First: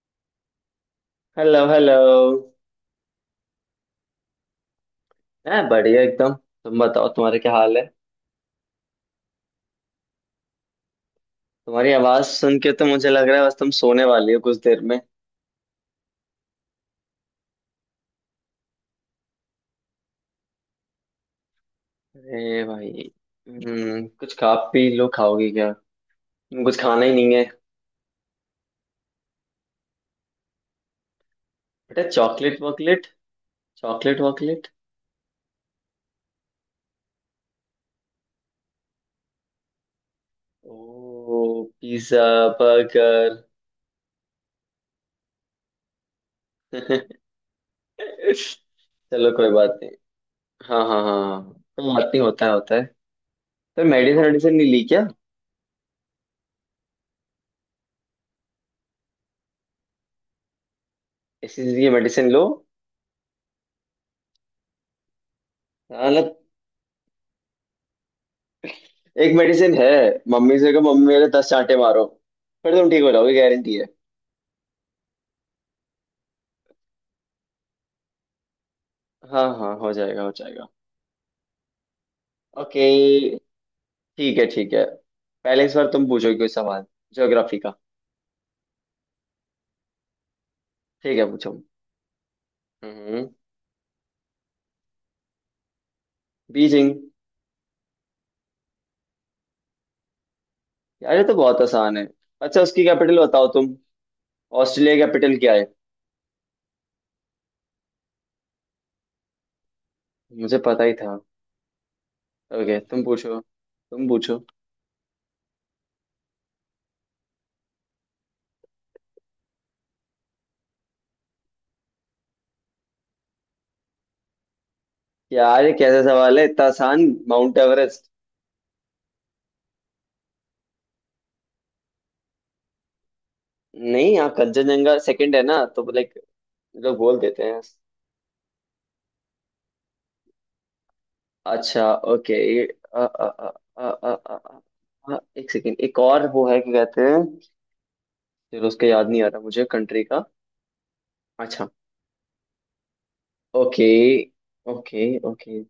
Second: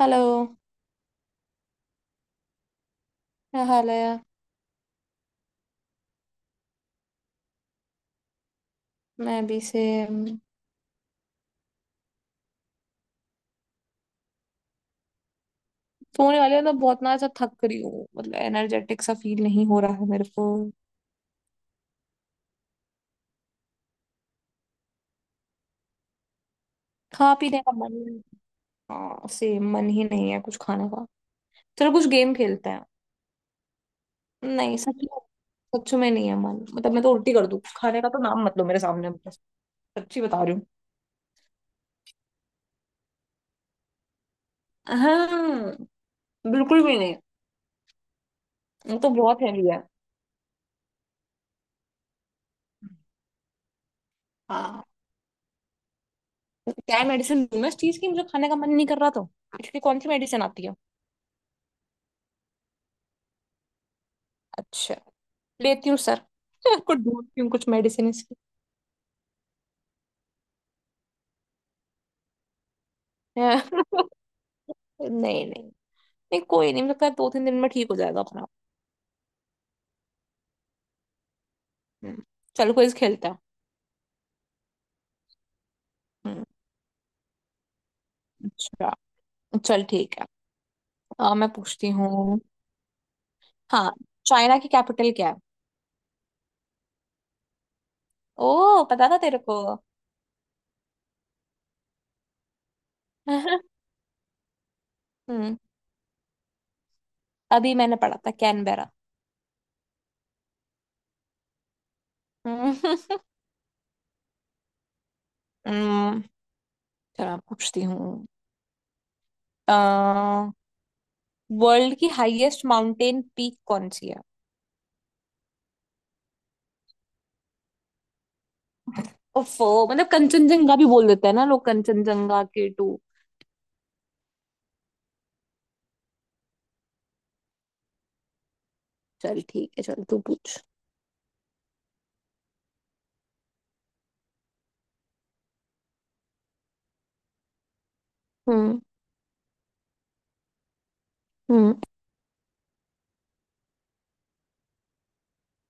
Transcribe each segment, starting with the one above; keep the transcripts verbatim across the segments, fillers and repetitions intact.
Hello. Hello hello. क्या हाल है? मैं बढ़िया एकदम। तुम बताओ, तुम्हारे क्या हाल है? मैं अभी से अम, तुम्हारी आवाज सुन के तो मुझे लग रहा है बस तुम सोने वाली हो कुछ देर में। सोने वाली हूँ। मतलब बहुत ना ऐसा थक रही हूँ। मतलब एनर्जेटिक सा फील नहीं हो रहा है मेरे को। अरे भाई। हम्म, कुछ खा पी लो। खाओगी क्या? कुछ खाना ही खा नहीं है? पीने का मन ही- हाँ से मन ही नहीं है कुछ खाने का। चलो बेटा कुछ गेम चॉकलेट खेलते हैं। वॉकलेट, चॉकलेट वॉकलेट। नहीं सच में। सच में नहीं है मन। मतलब मैं तो उल्टी कर दूँ। खाने का तो नाम मत लो मेरे सामने बस। सच्ची बता रही हूँ। ओ पिज्जा, बर्गर। हाँ, बिल्कुल भी नहीं। वो तो चलो बहुत कोई हैवी बात है। नहीं। हाँ हाँ हाँ हाँ। कोई बात नहीं, होता है होता है। तो मेडिसिन वेडिसिन नहीं ली हाँ, क्या? क्या मेडिसिन लूँ मैं? इस चीज की मुझे खाने का मन नहीं कर रहा तो इसकी कौन सी मेडिसिन आती है? इसीलिए मेडिसिन लो। अच्छा, लेती हूँ हाँ, सर। मतलब आपको ढूंढती हूँ कुछ मेडिसिन इसकी। एक मेडिसिन है। मम्मी से कहो, मम्मी मेरे दस चांटे मारो। फिर तुम ठीक हो जाओगे, गारंटी है। नहीं। नहीं। नहीं कोई नहीं, मुझे लगता है दो तीन दिन में ठीक हो जाएगा अपना। हाँ हाँ, हो जाएगा हो जाएगा। हम्म, चल ओके, कोई खेलता है। ठीक है ठीक है। पहले इस बार तुम पूछोगे हम्म, कोई सवाल, ज्योग्राफी का। अच्छा चल ठीक है। ठीक है आ, मैं पूछो। पूछती हूँ। हम्म। हाँ, चाइना की कैपिटल क्या है? बीजिंग। ओ, पता था तेरे को। यार, ये तो बहुत आसान है। अच्छा, उसकी कैपिटल बताओ हम्म। तुम। ऑस्ट्रेलिया की कैपिटल क्या है? अभी मैंने पढ़ा था, कैनबेरा। मुझे पता ही था। ओके, हम्म। तुम पूछो तुम पूछो। हम्म, चल मैं पूछती हूँ। आ, वर्ल्ड की हाईएस्ट माउंटेन पीक कौन सी है? यार, ये कैसा सवाल है, इतना आसान। Mount Everest. ओफो, मतलब कंचनजंगा भी बोल देते हैं ना लोग, कंचनजंगा के टू। नहीं, यहाँ कंचनजंगा सेकंड है ना, तो लाइक लोग बोल देते हैं। चल ठीक है, चल तू पूछ। अच्छा ओके, ये अ, अ, अ, अ, अ, अ, अ, अ, एक सेकेंड, एक और वो है, क्या कहते हैं। चलो हम्म। उसका याद नहीं आ रहा मुझे, कंट्री का। अच्छा। हम्म, ओके ओके ओके।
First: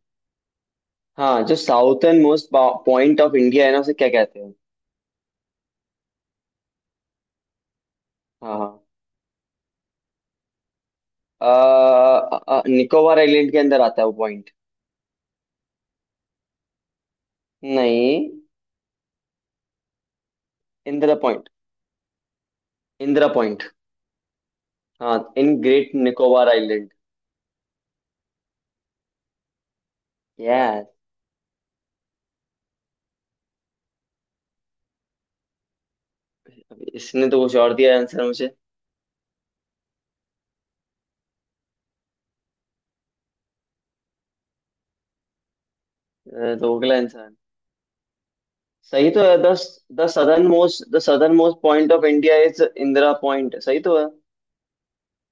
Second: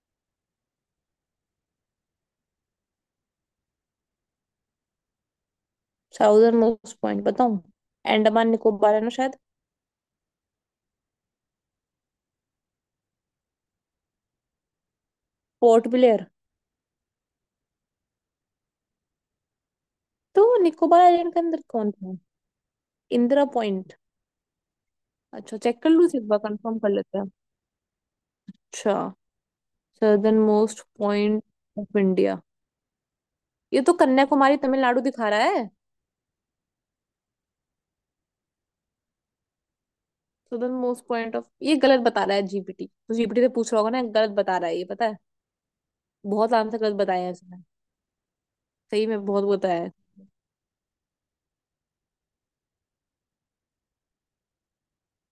हाँ, जो southern most point of India है ना, उसे क्या कहते हैं? साउदर्न मोस्ट पॉइंट बताऊं? अंडमान हाँ निकोबार है ना शायद। हाँ, निकोबार आइलैंड के अंदर आता है वो पॉइंट। पोर्ट ब्लेयर। नहीं। तो निकोबार इंदिरा आइलैंड के पॉइंट, अंदर कौन था? इंदिरा इंदिरा पॉइंट। पॉइंट। हाँ, इन अच्छा चेक ग्रेट कर लूं, एक बार निकोबार कंफर्म आइलैंड। कर लेते हैं। अच्छा, southern most yes. Point of India, ये तो कन्याकुमारी तमिलनाडु दिखा रहा है। इसने तो कुछ और दिया आंसर मुझे। सदर्न मोस्ट पॉइंट ऑफ, ये गलत बता रहा है जीपीटी। तो जीपीटी से पूछ रहा होगा ना, गलत बता रहा है ये, पता है? बहुत अ, तो आंसर अगला गलत बताए आंसर हैं इसने। सही सही तो में है। बहुत द बताया है। The southern most the southern most point of India is Indira point, सही तो है।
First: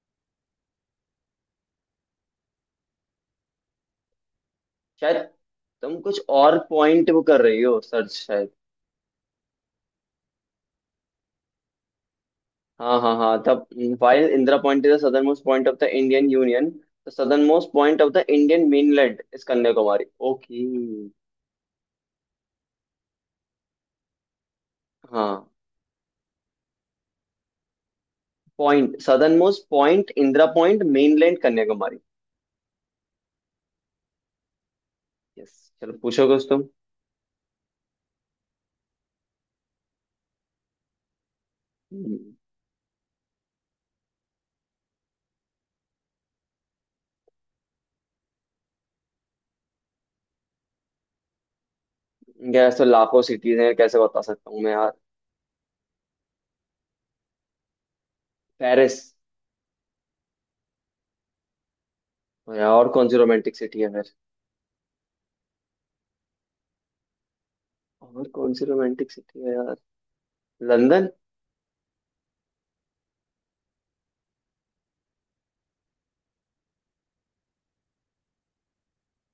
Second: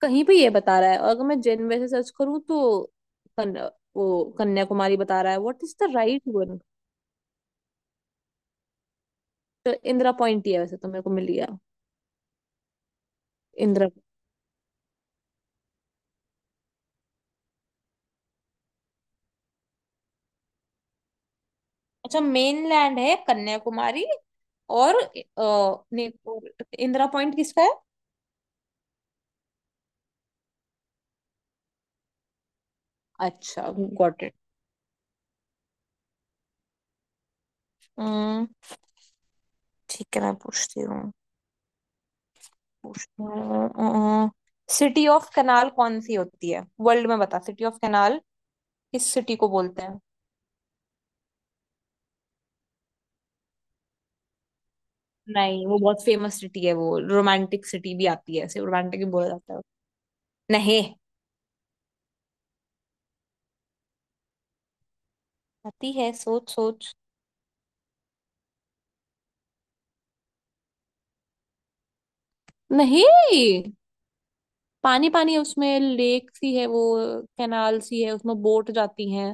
कहीं पे ये बता रहा है, और अगर मैं जेन वैसे सर्च करूँ तो कन, वो कन्याकुमारी शायद बता रहा है। व्हाट इज द तुम कुछ राइट और वन? पॉइंट वो कर रही हो सर्च शायद। तो इंदिरा पॉइंट ही है वैसे तो, मेरे को मिल गया। हाँ हाँ हाँ, तब। Indira. While Indira point is the southern most point of the Indian union. The southern most point of the Indian mainland is Kanyakumari. Okay. अच्छा, मेनलैंड है कन्याकुमारी। और हाँ, अ, ने- और इंदिरा पॉइंट किसका है? Point southern most point Indira point, mainland Kanyakumari. अच्छा, गॉट इट। यस, चलो पूछो कुछ तुम। हम्म, ठीक है मैं पूछती हूँ। हम्म, पूछती हूँ सिटी ऑफ कनाल कौन सी होती है वर्ल्ड में? बता, सिटी ऑफ कनाल किस सिटी को बोलते हैं? यार तो लाखों सिटीज हैं, कैसे बता सकता हूँ मैं यार। नहीं, वो बहुत फेमस सिटी है। वो रोमांटिक सिटी भी आती है, ऐसे पेरिस। रोमांटिक भी बोला जाता है। नहीं, यार, और कौन सी रोमांटिक सिटी है? आती है, सोच सोच। और कौन सी रोमांटिक सिटी है यार? लंदन। नहीं, पानी पानी है उसमें, लेक सी है वो। कैनाल सी है उसमें, बोट जाती हैं।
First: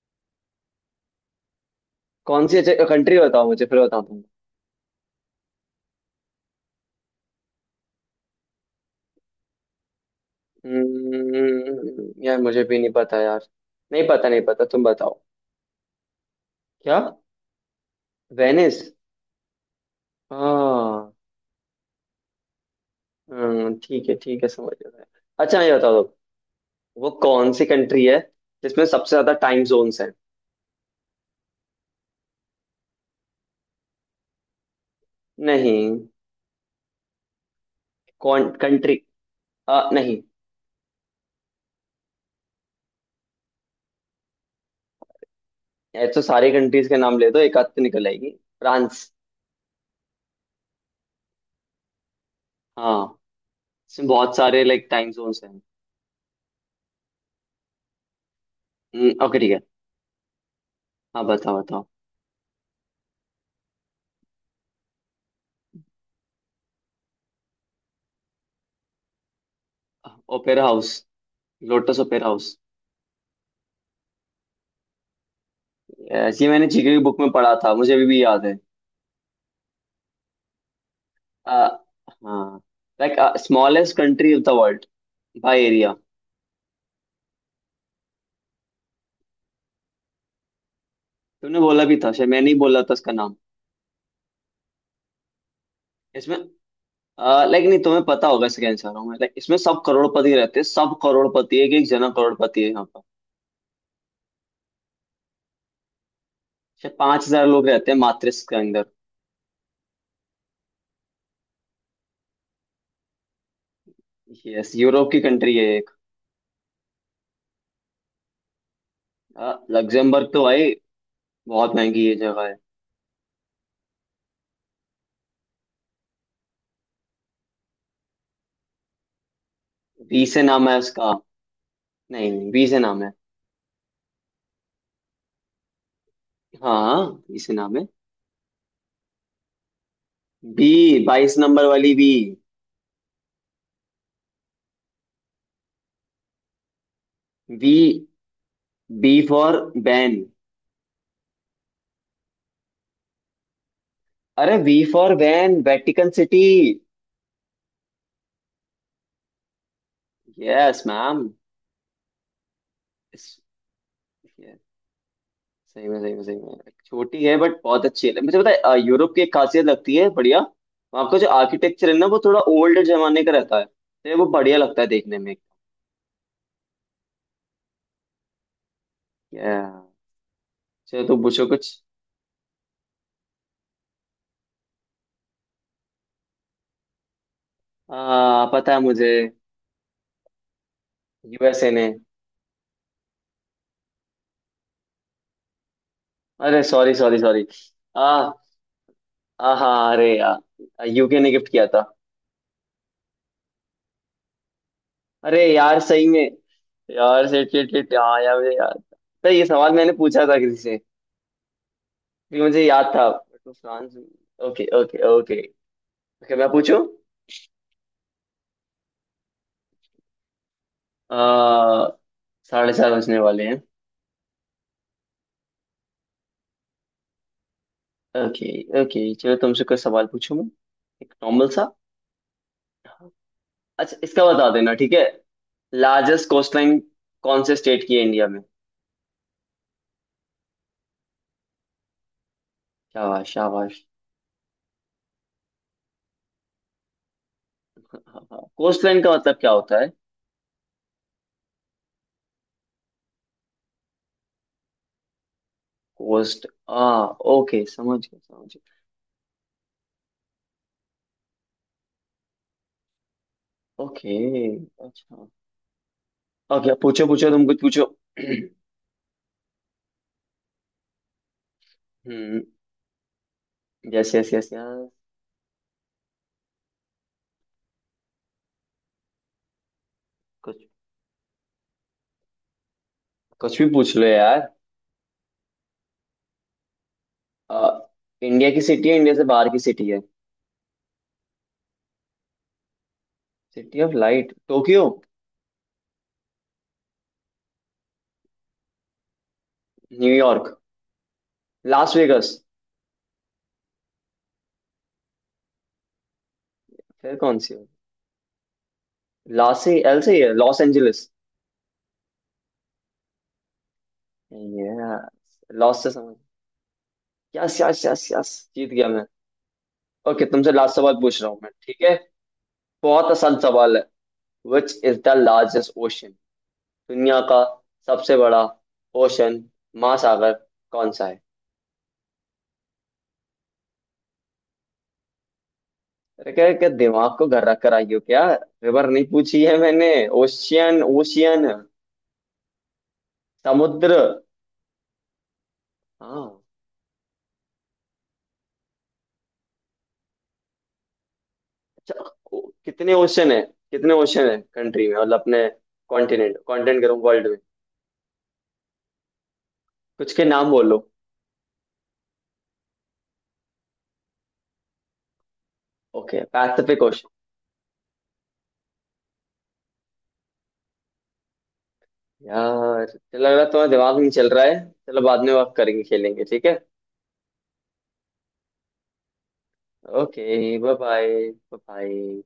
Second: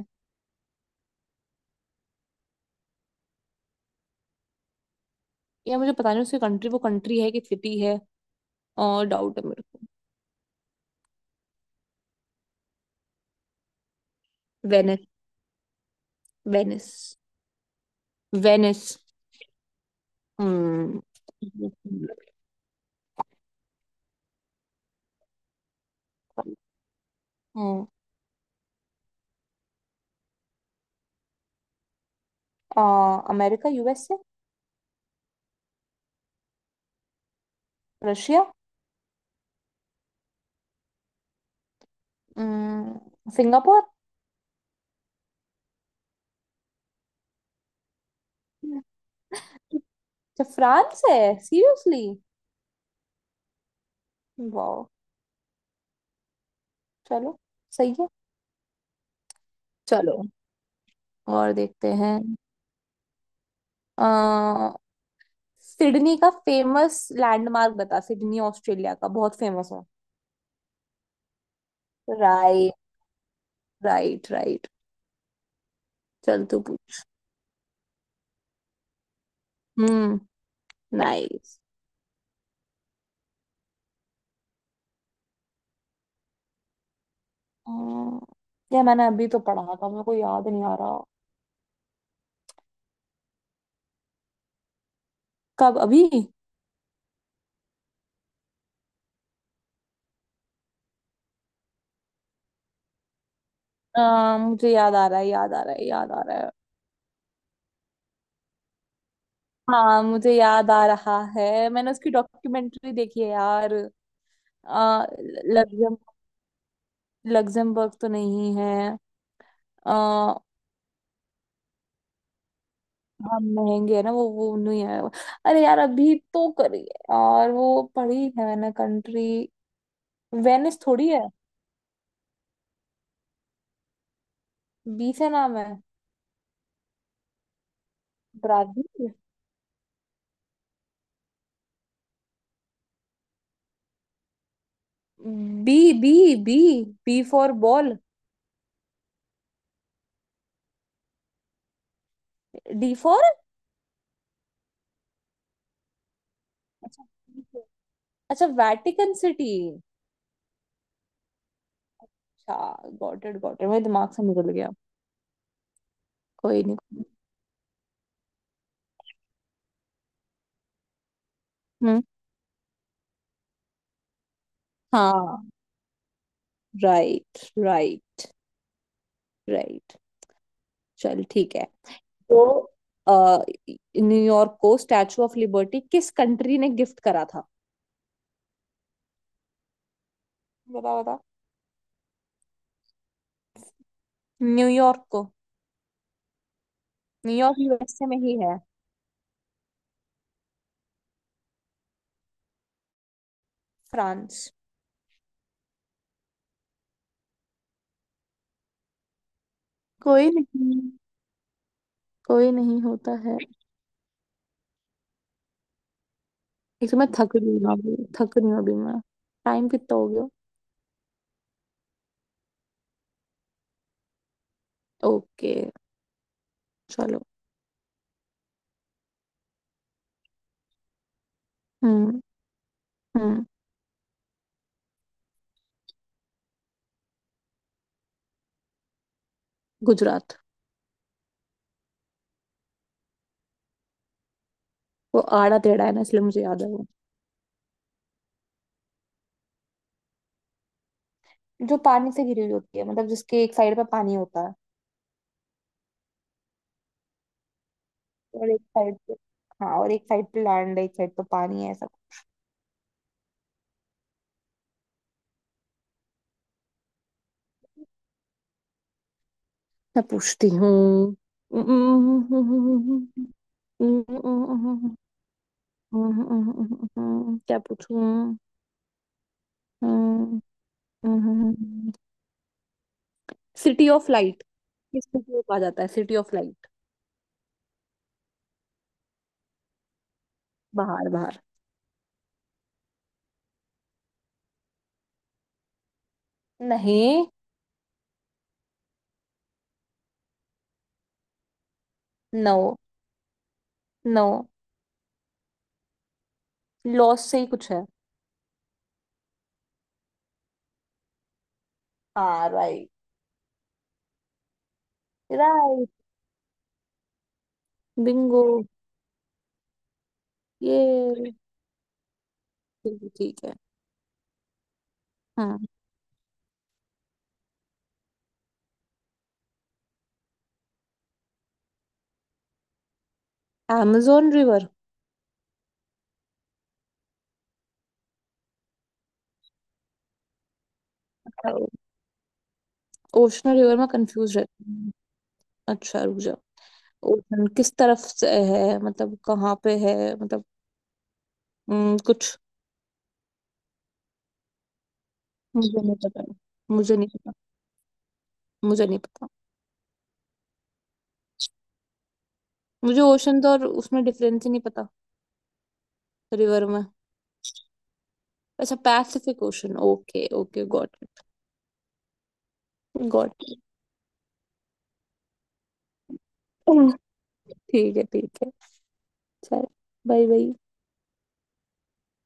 कौन सी कंट्री बताओ मुझे, फिर बताऊँ तुमको। या मुझे पता नहीं उसकी कंट्री। वो कंट्री है कि सिटी है, और डाउट है मेरे को। हम्म, यार मुझे भी नहीं पता यार। नहीं पता नहीं पता, तुम वेनिस। बताओ। वेनिस। क्या? वेनिस। वेनिस। हम्म। हाँ। हम्म, ठीक है ठीक है, समझ गया मैं। अच्छा ये बताओ तुम, वो कौन सी हम्म। कंट्री है जिसमें सबसे ज्यादा टाइम जोन्स हैं? आ, अमेरिका, यूएसए। नहीं। रशिया। कौन कंट्री। आ, नहीं। हम्म, सिंगापुर। ये तो सारी कंट्रीज के नाम ले दो, एक आध तो निकल आएगी। फ्रांस। अच्छा फ्रांस है? सीरियसली? हाँ, इसमें बहुत सारे वाह। लाइक टाइम जोन्स हैं। चलो, सही है। हम्म, ओके ठीक है। चलो, हाँ, और बताओ बताओ। देखते हैं। अ, सिडनी का फेमस लैंडमार्क बता, सिडनी ऑस्ट्रेलिया का बहुत फेमस है। Opera house, lotus opera house. Right. Right right. Yes, चल ये तू मैंने जीके की पूछ। बुक में पढ़ा था, मुझे अभी भी याद है। हम्म। नाइस। आ, हाँ like smallest country of the world by area. ये मैंने अभी तो पढ़ा था, मेरे को याद नहीं आ रहा। तुमने बोला भी था शायद, मैंने ही बोला था इसका नाम। कब, अभी? इसमें लाइक नहीं तुम्हें पता होगा इसका आंसर हूँ, लाइक इसमें सब करोड़पति रहते हैं। सब करोड़पति, एक एक जना करोड़पति है यहाँ पर। अ, मुझे याद आ रहा है, याद आ रहा है, याद आ रहा है। शायद पांच हजार लोग रहते हैं मात्र इसके अंदर। हाँ, मुझे याद आ रहा है, मैंने उसकी डॉक्यूमेंट्री देखी है यार। यस, अ, यूरोप की कंट्री है एक। लग्जम लग्जमबर्ग तो नहीं है? आ, आ, लग्जमबर्ग तो भाई बहुत महंगी ये जगह है। हाँ महंगे है ना, वो वो नहीं है। अरे यार, अभी तो करी है यार, वो पढ़ी है मैंने कंट्री। बी से नाम है वेनिस थोड़ी उसका। है। नहीं नहीं, बी से नाम है। बी से नाम है। हाँ, इसी नाम है। ब्राजील। बी, बाईस नंबर वाली B. B. B. B B for B, ball. B for van. D for. अरे V for van, Vatican city. अच्छा बी फॉर। अच्छा, वैटिकन सिटी। Yes ma'am. अच्छा, गॉट इट सही गॉट इट, मेरे दिमाग से निकल गया। में सही में सही कोई में। नहीं, कोई छोटी है बट बहुत अच्छी है, मुझे पता है। अ, यूरोप की एक खासियत लगती है बढ़िया। वहाँ का जो आर्किटेक्चर नहीं। है हम्म। ना, वो थोड़ा ओल्ड जमाने का रहता है, तो वो बढ़िया लगता है देखने में। हाँ राइट। राइट। Yeah. राइट। चलो तुम चल पूछो ठीक है। कुछ। तो अ, न्यूयॉर्क को स्टैचू ऑफ लिबर्टी किस कंट्री ने गिफ्ट करा था? आ, पता है मुझे। बता बता। यूएसए ने। न्यूयॉर्क को। अरे sorry sorry sorry. New York USA में ही है। हाँ अरे यार, यूके ने गिफ्ट किया था। फ्रांस। अरे यार, सही में। यार शिट शिट शिट, हाँ यार मुझे याद था। तो ये सवाल मैंने पूछा कोई था नहीं, किसी से, फिर कोई मुझे नहीं, याद था। होता है। तो France. Okay okay okay. Okay मैं पूछूं। एक तो मैं थक रही हूँ अभी, थक रही हूँ अभी मैं। टाइम कितना हो गया? आ, साढ़े चार बजने वाले हैं। ओके, चलो। Okay okay. चलो तुमसे कोई सवाल पूछूं मैं, एक नॉर्मल सा। हम्म। हम्म। अच्छा इसका बता देना, ठीक है। लार्जेस्ट कोस्टलाइन कौन से स्टेट की है इंडिया में? गुजरात। शाबाश शाबाश। वो आड़ा टेढ़ा है ना, इसलिए मुझे याद है वो। कोस्टलाइन का मतलब क्या होता है? जो पानी से घिरी हुई होती है, मतलब जिसके एक साइड पे पानी होता है होस्ट आ, ओके समझ गया, और समझ एक साइड पे। हाँ, और एक साइड पे लैंड, एक साइड पे पानी है। गया ओके। अच्छा। ओके पूछो पूछो, तुम कुछ पूछो। मैं पूछती हूँ। हम्म। यस यस यस यार। क्या पूछूं? कुछ, कुछ भी सिटी पूछ लो ऑफ लाइट, यार। किस सिटी को कहा जाता है सिटी ऑफ लाइट? आ, इंडिया की सिटी है, इंडिया से बाहर की सिटी है? बाहर, बाहर। City of light, Tokyo. नहीं। New York. Las Vegas. No. No, फिर लॉस कौन से ही सी है? कुछ है। लास से एल से ही है, लॉस एंजलिस। हाँ राइट। Yes, Los right. से समझ। Yes yes yes yes. Bingo. जीत गया मैं। ओके, तुमसे लास्ट सवाल पूछ रहा ये, हूँ मैं, ठीक है? बहुत आसान ठीक है। सवाल है। विच इज द हाँ। लार्जेस्ट ओशन, दुनिया का सबसे बड़ा ओशन महासागर कौन सा है? amazon river. अरे क्या क्या, दिमाग को घर रख कर आई हो क्या? रिवर नहीं पूछी है मैंने, ओशियन ओशियन, ओशन रिवर में समुद्र। कंफ्यूज रहती हूँ। अच्छा रुक जा। हाँ। ओशन किस तरफ से है, मतलब कहाँ पे है, मतलब, हम्म, अच्छा, कुछ। ओ- कितने ओशन है, कितने ओशन है कंट्री में, मतलब अपने। मुझे नहीं पता। कॉन्टिनेंट, कॉन्टिनेंट मुझे करूँ नहीं वर्ल्ड पता। में। मुझे नहीं पता। कुछ के नाम बोलो। मुझे ओशन तो और उसमें डिफरेंस ही नहीं पता। ओके रिवर पैसिफिक में। ओशन। अच्छा, Pacific ocean. Okay okay, got. यार चलो, लग रहा है गॉट। तुम्हारा दिमाग नहीं चल रहा है। चलो बाद में बात करेंगे, खेलेंगे, ठीक है। ठीक है, ठीक है। चल। Bye okay bye. Bye bye bye.